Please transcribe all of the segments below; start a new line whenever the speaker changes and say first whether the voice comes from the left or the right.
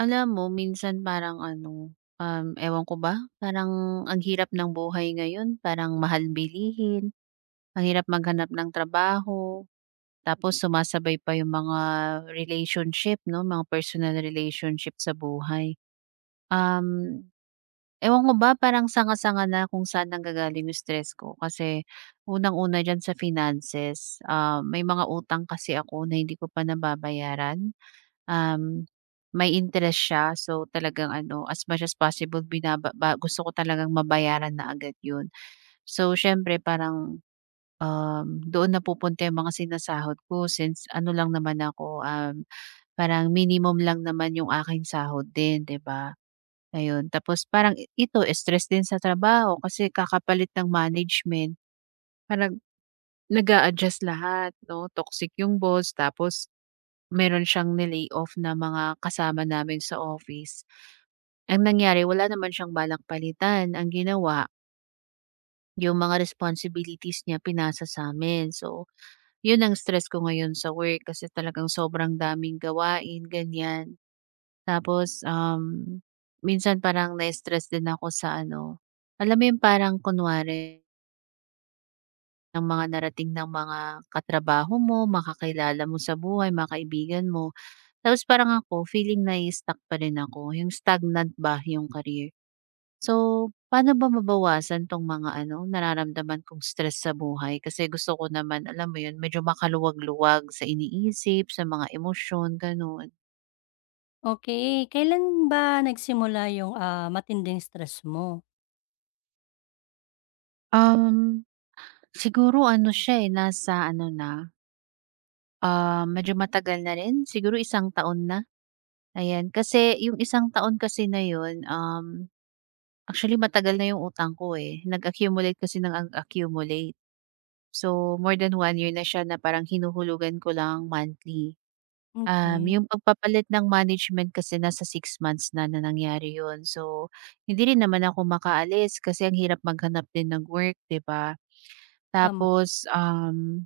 right: Alam mo minsan parang ano, ewan ko ba, parang ang hirap ng buhay ngayon, parang mahal bilihin, ang hirap maghanap ng trabaho, tapos sumasabay pa yung mga relationship 'no, mga personal relationship sa buhay. Um, Ewan ko ba parang sanga-sanga na kung saan nanggagaling yung stress ko kasi unang-una diyan sa finances, may mga utang kasi ako na hindi ko pa nababayaran. Um, May interest siya so talagang ano, as much as possible binaba ba gusto ko talagang mabayaran na agad 'yun. So siyempre parang, doon napupunta 'yung mga sinasahod ko since ano lang naman ako, parang minimum lang naman 'yung aking sahod din, 'di ba? Ayun, tapos parang ito stress din sa trabaho kasi kakapalit ng management, parang nag adjust lahat 'no, toxic 'yung boss. Tapos meron siyang ni off na mga kasama namin sa office. Ang nangyari wala naman siyang balak palitan, ang ginawa yung mga responsibilities niya pinasa sa'min. So, yun ang stress ko ngayon sa work kasi talagang sobrang daming gawain, ganyan. Tapos, minsan parang na-stress din ako sa ano, alam mo yung parang kunwari ng mga narating ng mga katrabaho mo, makakilala mo sa buhay, mga kaibigan mo. Tapos parang ako feeling na stuck pa rin ako, yung stagnant ba yung career. So, paano ba mabawasan 'tong mga ano, nararamdaman kong stress sa buhay? Kasi gusto ko naman, alam mo yun, medyo makaluwag-luwag sa iniisip, sa mga emosyon, gano'n.
left: Okay. Kailan ba nagsimula yung, matinding stress mo?
right: Um, Siguro ano siya, eh, nasa ano na, medyo matagal na rin, siguro 1 taon na, ayan. Kasi yung 1 taon kasi na yun, actually matagal na yung utang ko, eh, nag-accumulate kasi ng nag-accumulate. So, more than 1 year na siya na parang hinuhulugan ko lang monthly.
left: Okay.
right: Yung pagpapalit ng management kasi nasa 6 months na na nangyari yun. So, hindi rin naman ako makaalis kasi ang hirap maghanap din ng work, 'di ba?
left: Tama.
right: Tapos,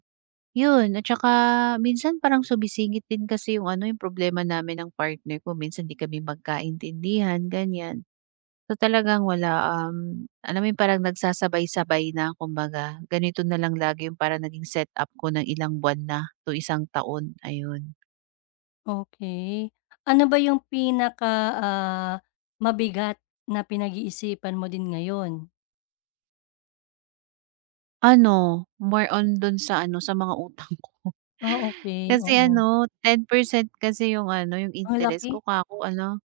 right: yun at saka minsan parang sumisingit din kasi yung ano, yung problema namin ng partner ko. Minsan 'di kami magkaintindihan, ganyan. So, talagang wala, alam mo 'yun parang nagsasabay-sabay na kumbaga, ganito na lang lagi 'yung parang naging setup ko ng ilang buwan na to 1 taon, ayun.
left: Okey. Ano ba yung pinaka, ah, mabigat na pinag-iisipan mo din ngayon?
right: Ano, more on dun sa ano, sa mga utang ko.
left: Ah, okay,
right: Kasi
left: oo.
right: ano, 10% kasi 'yung ano, 'yung
left: Ang
right: interest
left: laki,
right: ko kako ano,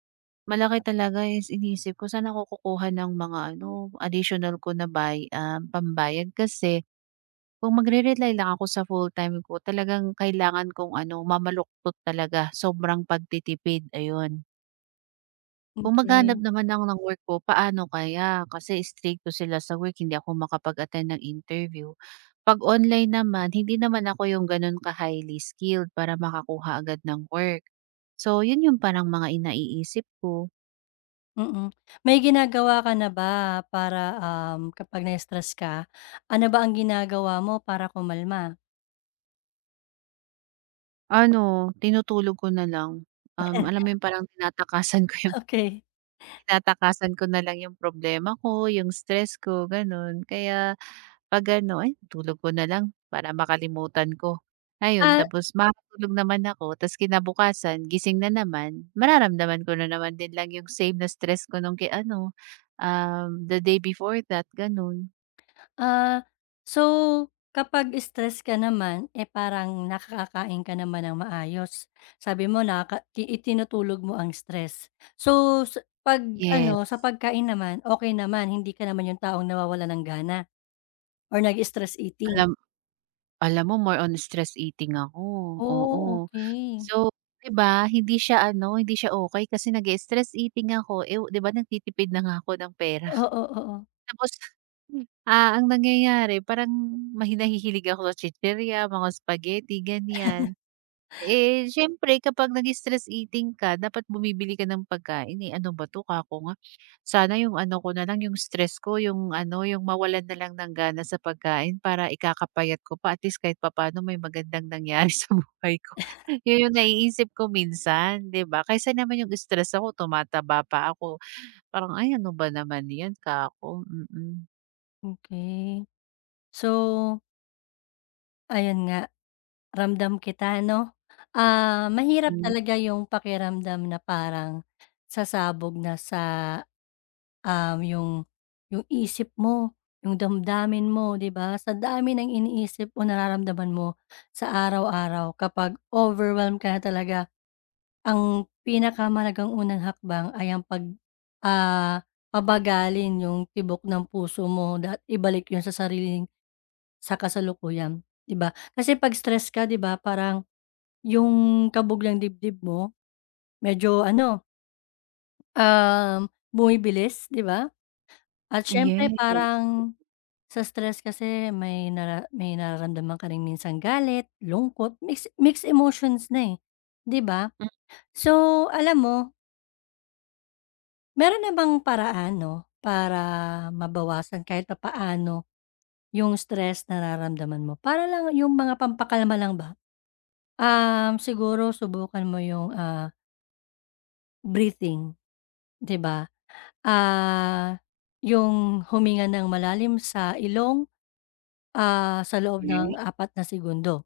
right: malaki talaga is iniisip ko saan ako kukuha ng mga ano, additional ko na pambayad kasi kung magre-rely lang ako sa full-time ko talagang kailangan kong ano, mamaluktot talaga, sobrang pagtitipid, ayun. Kung maghahanap
left: okey,
right: naman ako ng work ko, paano kaya? Kasi strikto sila sa work, hindi ako makapag-attend ng interview. 'Pag online naman, hindi naman ako yung gano'n ka-highly skilled para makakuha agad ng work. So, yun yung parang mga iniisip ko.
left: mm. May ginagawa ka na ba para, kapag na-stress ka? Ano ba ang ginagawa mo para kumalma?
right: Ano, tinutulog ko na lang, alam mo yun parang tinatakasan ko.
left: Okay.
right: Tinatakasan ko na lang yung problema ko, yung stress ko, gano'n. Kaya 'pag ano, ay tulog ko na lang para makalimutan ko. Ayun, tapos makakatulog naman ako ta's kinabukasan gising na naman, mararamdaman ko na naman din lang yung same na stress ko nung ano, the day before that, gano'n.
left: Ah, so kapag stress ka naman, eh, parang nakakakain ka naman ng maayos. Sabi mo nakaka ti itinutulog mo ang stress. So, sa 'pag sa
right: Yes.
left: pagkain naman, okey naman, hindi ka naman yung taong nawawalan ng gana or nag-stress eating?
right: Alam alam mo more on stress eating ako,
left: Oh,
right: oo.
left: okey.
right: So, 'di ba, hindi siya ano, hindi siya okay kasi nag stress eating ako, eh, 'di ba nagtitipid na nga ako ng pera.
left: Oo, oo,
right: Tapos, ang nangyayari parang nahihilig ako sa chichirya, mga spaghetti, ganiyan. Eh, siyempre kapag nag-stress eating ka dapat bumibili ka ng pagkain, eh, ano ba 'to, kako nga. Sana yung ano ko na lang, yung stress ko, yung ano, yung mawalan na lang ng gana sa pagkain para ikakapayat ko pa at least kahit papaano may magandang nangyari sa buhay ko. Yun yung naiisip ko minsan, 'di ba? Kaysa naman yung stress ako tumataba pa ako. Parang, "Ay ano ba naman 'yan kako," mm.
left: okey. So, ayun nga, ramdam kita 'no. Ah, mahirap
right: Hmm,
left: talaga yung pakiramdam na parang sasabog na sa um, yung yung isip mo, yung damdamin mo, 'di ba? Sa dami ng iniisip o nararamdaman mo sa araw-araw kapag overwhelmed ka na talaga, ang pinakamalagang unang hakbang ay ang ah, pabagalin yung tibok ng puso mo at ibalik yun sa sarili sa kasalukuyan, 'di ba? Kasi pag stress ka, 'di ba, parang yung kabog dibdib mo medyo ano, um, bumibilis, 'di ba? At siyempre
right: yes,
left: parang sa stress kasi may nararamdaman ka rin minsan galit, lungkot, mixed emotions na, eh, 'di ba? So, alam mo, meron na bang paraan 'no, para mabawasan kahit papaano yung stress na nararamdaman mo? Para lang yung mga pampakalma lang ba? Siguro subukan mo yung, breathing, 'di ba? Ah, yung huminga ng malalim sa ilong, sa loob ng
right: okey,
left: 4 segundo.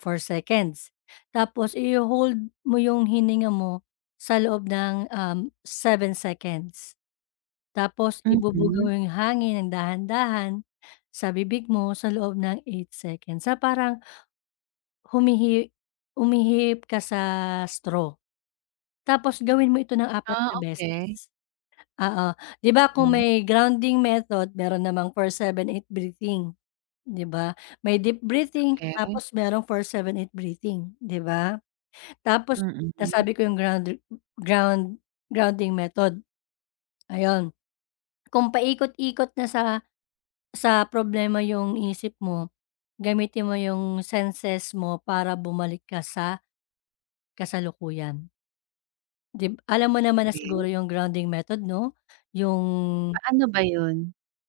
left: 4 seconds. Tapos iho-hold mo yung hininga mo sa loob ng, 7 seconds. Tapos ibubuga
right: mhm.
left: mo yung hangin ng dahan-dahan sa bibig mo sa loob ng 8 seconds. Sa parang humihi umihip ka sa straw. Tapos gawin mo ito ng apat
right: Ah,
left: na
right: okey.
left: beses. Oo, 'di ba kung
right: Hmm,
left: may grounding method meron namang 4-7-8 breathing, 'di ba? May deep breathing
right: okey.
left: tapos merong 4-7-8 breathing, 'di ba? Tapos
right: Mm.
left: nasabi ko yung ground ground grounding method, ayun. Kung paikot-ikot na sa problema yung isip mo, gamitin mo yung senses mo para bumalik ka sa kasalukuyan. 'Di alam mo naman na
right: Okey.
left: siguro yung grounding method 'no? Yung
right: Paano ba 'yun?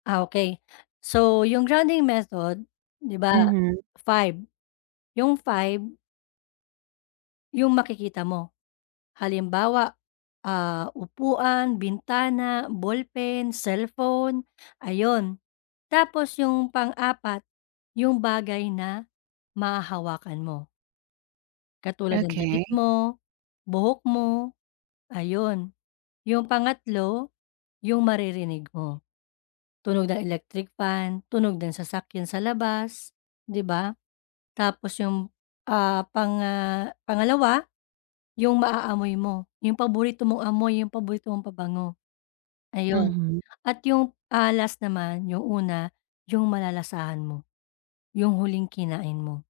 left: Okey. So, yung grounding method, 'di ba,
right: Mhm,
left: five five yung makikita mo. Halimbawa, upuan, bintana, ballpen, cellphone, ayon. Tapos yung pang-apat, yung bagay na mahahawakan mo, katulad ng damit
right: okey,
left: mo, buhok mo, ayon. Yung pangatlo, yung maririnig mo, tunog ng electric fan, tunog ng sasakyan sa labas, 'di ba? Tapos yung, pangalawa, yung maaamoy mo, yung paborito mong amoy, yung paborito mong pabango. Ayun.
right: mhm,
left: At yung, last naman, yung una, yung malalasahan mo, yung huling kinain mo,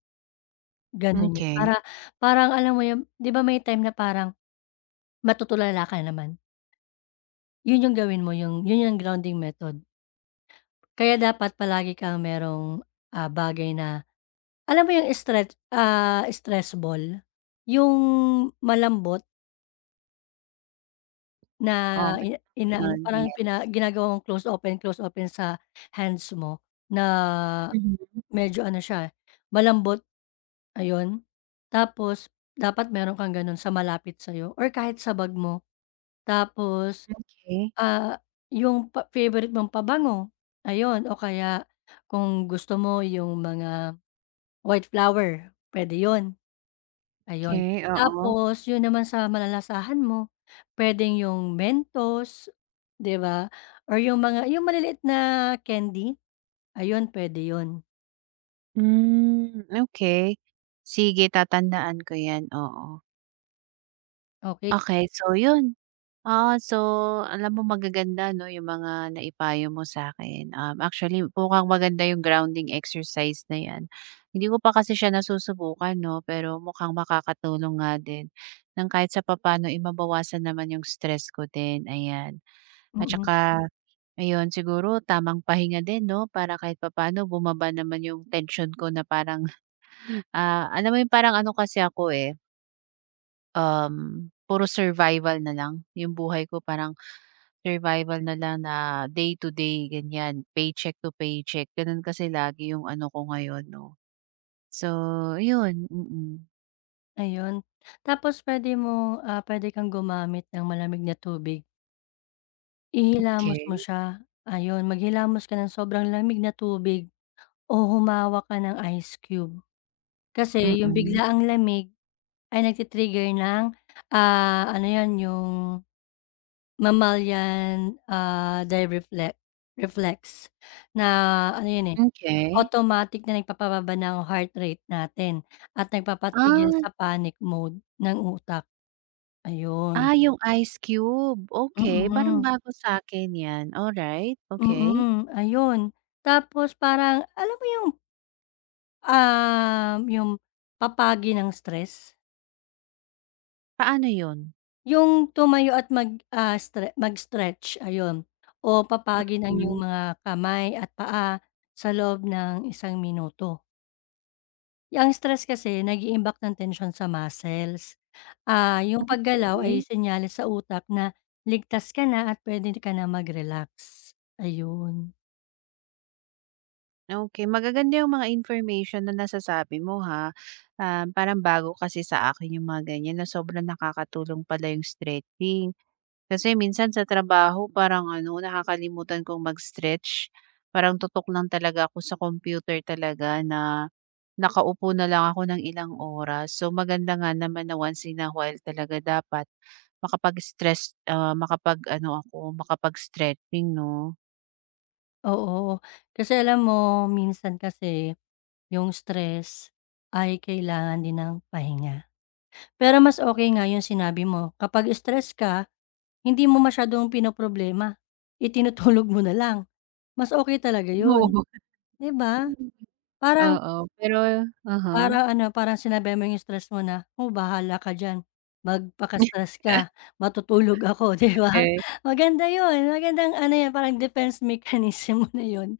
left: gano'n yun. Para
right: okey.
left: parang alam mo yun, 'di ba may time na parang matutulala ka naman, yun yung gawin mo, yun yung grounding method. Kaya dapat palagi kang merong, bagay na alam mo yung stress ball? Yung malambot na
right: Oo, meron ako
left: inaano,
right: nun,
left: parang
right: yes.
left: ginagawa mong close open sa hands mo na
right: Mhm,
left: medyo ano siya, malambot, ayun. Tapos dapat meron kang gano'n sa malapit sa'yo or kahit sa bag mo. Tapos,
right: okey,
left: ah, yung favorite mong pabango, ayun, o kaya kung gusto mo yung mga white flower, puwede yon, ayun.
right: okey, oo.
left: Tapos yun naman sa malalasahan mo, puwedeng yung Mentos, 'di ba, or yung mga maliliit na candy, ayun, puwede yon.
right: Hmm, okey. Sige tatandaan ko 'yan, oo.
left: Okay.
right: Okey, so 'yun. Ah, so alam mo magaganda 'no, yung mga naipayo mo sa akin. Actually mukhang maganda yung grounding exercise na 'yan. Hindi ko pa kasi siya nasusubukan 'no, pero mukhang makakatulong nga din ng kahit sa papaano, imabawasan naman yung stress ko din, ayan. At saka ayun, siguro tamang pahinga din 'no, para kahit papaano bumaba naman yung tension ko na parang, alam mo yung parang ano kasi ako, eh, puro survival na lang yung buhay ko. Parang survival na lang na day to day ganyan, paycheck to paycheck ganun kasi lagi yung ano ko ngayon 'no. So yun, mm.
left: Ayun. Tapos puwede kang gumamit ng malamig na tubig. Ihilamos mo
right: Okey.
left: siya, ayun. Maghilamos ka ng sobrang lamig na tubig o humawak ka ng ice cube. Kasi yung
right: Mm,
left: biglaang lamig ay nagti-trigger ng, ano 'yun, yung mammalian, dive reflex reflex na ano 'yun, eh,
right: okay.
left: automatic na nagpapababa ng heart rate natin at nagpapatigil
right: Ah,
left: sa panic mode ng utak, ayun.
right: ah, yung ice cube, okay parang
left: Mm,
right: bago sa akin yan, alright, okay.
left: mm, ayun. Tapos parang alam mo yung papagi ng stress?
right: Paano yun?
left: Yung tumayo at mag, ah, stre mag-stretch, ayun. O papagi ng iyong
right: Hmm,
left: mga kamay at paa sa loob ng 1 minuto. Ang stress kasi nag-iimbak ng tensyon sa muscles. Ah, yung paggalaw
right: okay.
left: ay senyales sa utak na ligtas ka na at puwede ka na mag-relax, ayun.
right: Okay, magaganda yung mga information na nasasabi mo ha. Ah, parang bago kasi sa akin yung mga ganyan na sobrang nakakatulong pala yung stretching. Kasi minsan sa trabaho parang ano, nakakalimutan kong mag-stretch. Parang tutok lang talaga ako sa computer talaga na nakaupo na lang ako ng ilang oras. So maganda nga naman na once in a while talaga dapat makapag-stress, makapag ano ako, makapag-stretching 'no?
left: Oo, kasi alam mo minsan kasi yung stress ay kailangan din ng pahinga. Pero mas okay nga yung sinabi mo, kapag stress ka hindi mo masyadong pinoproblema, itinutulog mo na lang. Mas okay talaga yun,
right: Oo.
left: 'di ba? Parang
right: Oo, pero uh-huh.
left: parang sinabi mo yung stress mo na, "Oh, bahala ka diyan, magpaka-stress ka, matutulog ako." 'Di ba?
right: Okey.
left: Maganda yun, magandang ano yun, parang defense mechanism mo na yun.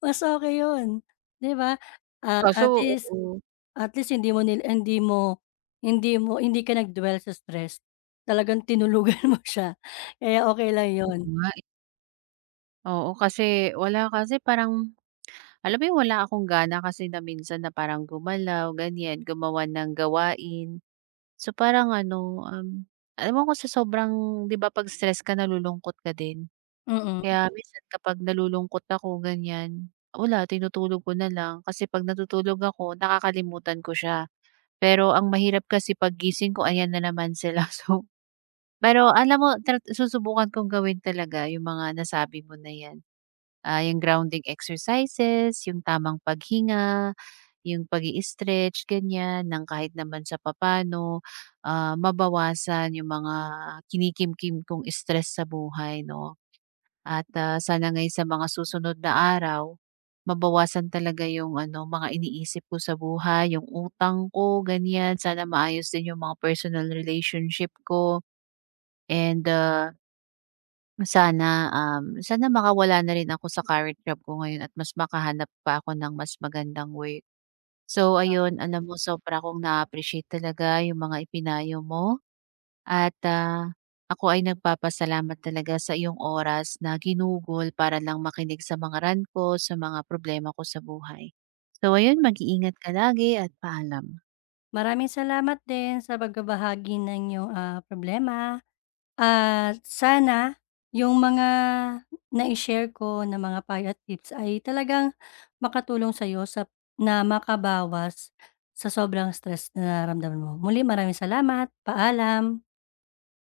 left: Mas okey yun, 'di ba? Ah,
right: Kaso
left: at least
right: oo.
left: at least hindi mo nil hindi mo hindi mo hindi ka nag-dwell sa stress, talagang tinulugan mo siya, kaya okey lang yun.
right: Oo nga eh. Oo kasi wala kasi parang alam mo 'yung wala akong gana kasi na minsan na parang gumalaw, ganiyan, gumawa ng gawain. So, parang ano, alam mo ko sa sobrang 'di ba 'pag stress ka nalulungkot ka din?
left: Mm.
right: Kaya minsan kapag nalulungkot ako, ganiyan, wala tinutulog ko na lang kasi 'pag natutulog ako nakakalimutan ko siya. Pero ang mahirap kasi paggising ko ayan na naman sila. So, pero alam mo susubukan kong gawin talaga 'yung mga nasabi mo na 'yan. Ah, 'yung grounding exercises, 'yung tamang paghinga. Yung pag stretch ganyan, ng kahit naman sa papaano, mabawasan yung mga kinikimkim kong stress sa buhay 'no. At, sana nga'y sa mga susunod na araw, mabawasan talaga yung ano, mga iniisip ko sa buhay, yung utang ko ganyan. Sana maayos din yung mga personal relationship ko and, sana makawala na rin ako sa current job ko ngayon at mas makahanap pa ako ng mas magandang work. So ayun, alam mo sobra akong na-appreciate talaga yung mga ipinayo mo at, ako ay nagpapasalamat talaga sa iyong oras na ginugol para lang makinig sa mga rant ko, sa mga problema ko sa buhay. So ayun, mag-iingat ka lagi at paalam.
left: Maraming salamat din sa pagbabahagi ng iyong, problema, at sana yung mga nai-share ko na mga payo at tips ay talagang makatulong sa'yo na makabawas sa sobrang stress na nararamdaman mo. Muli, maraming salamat, paalam.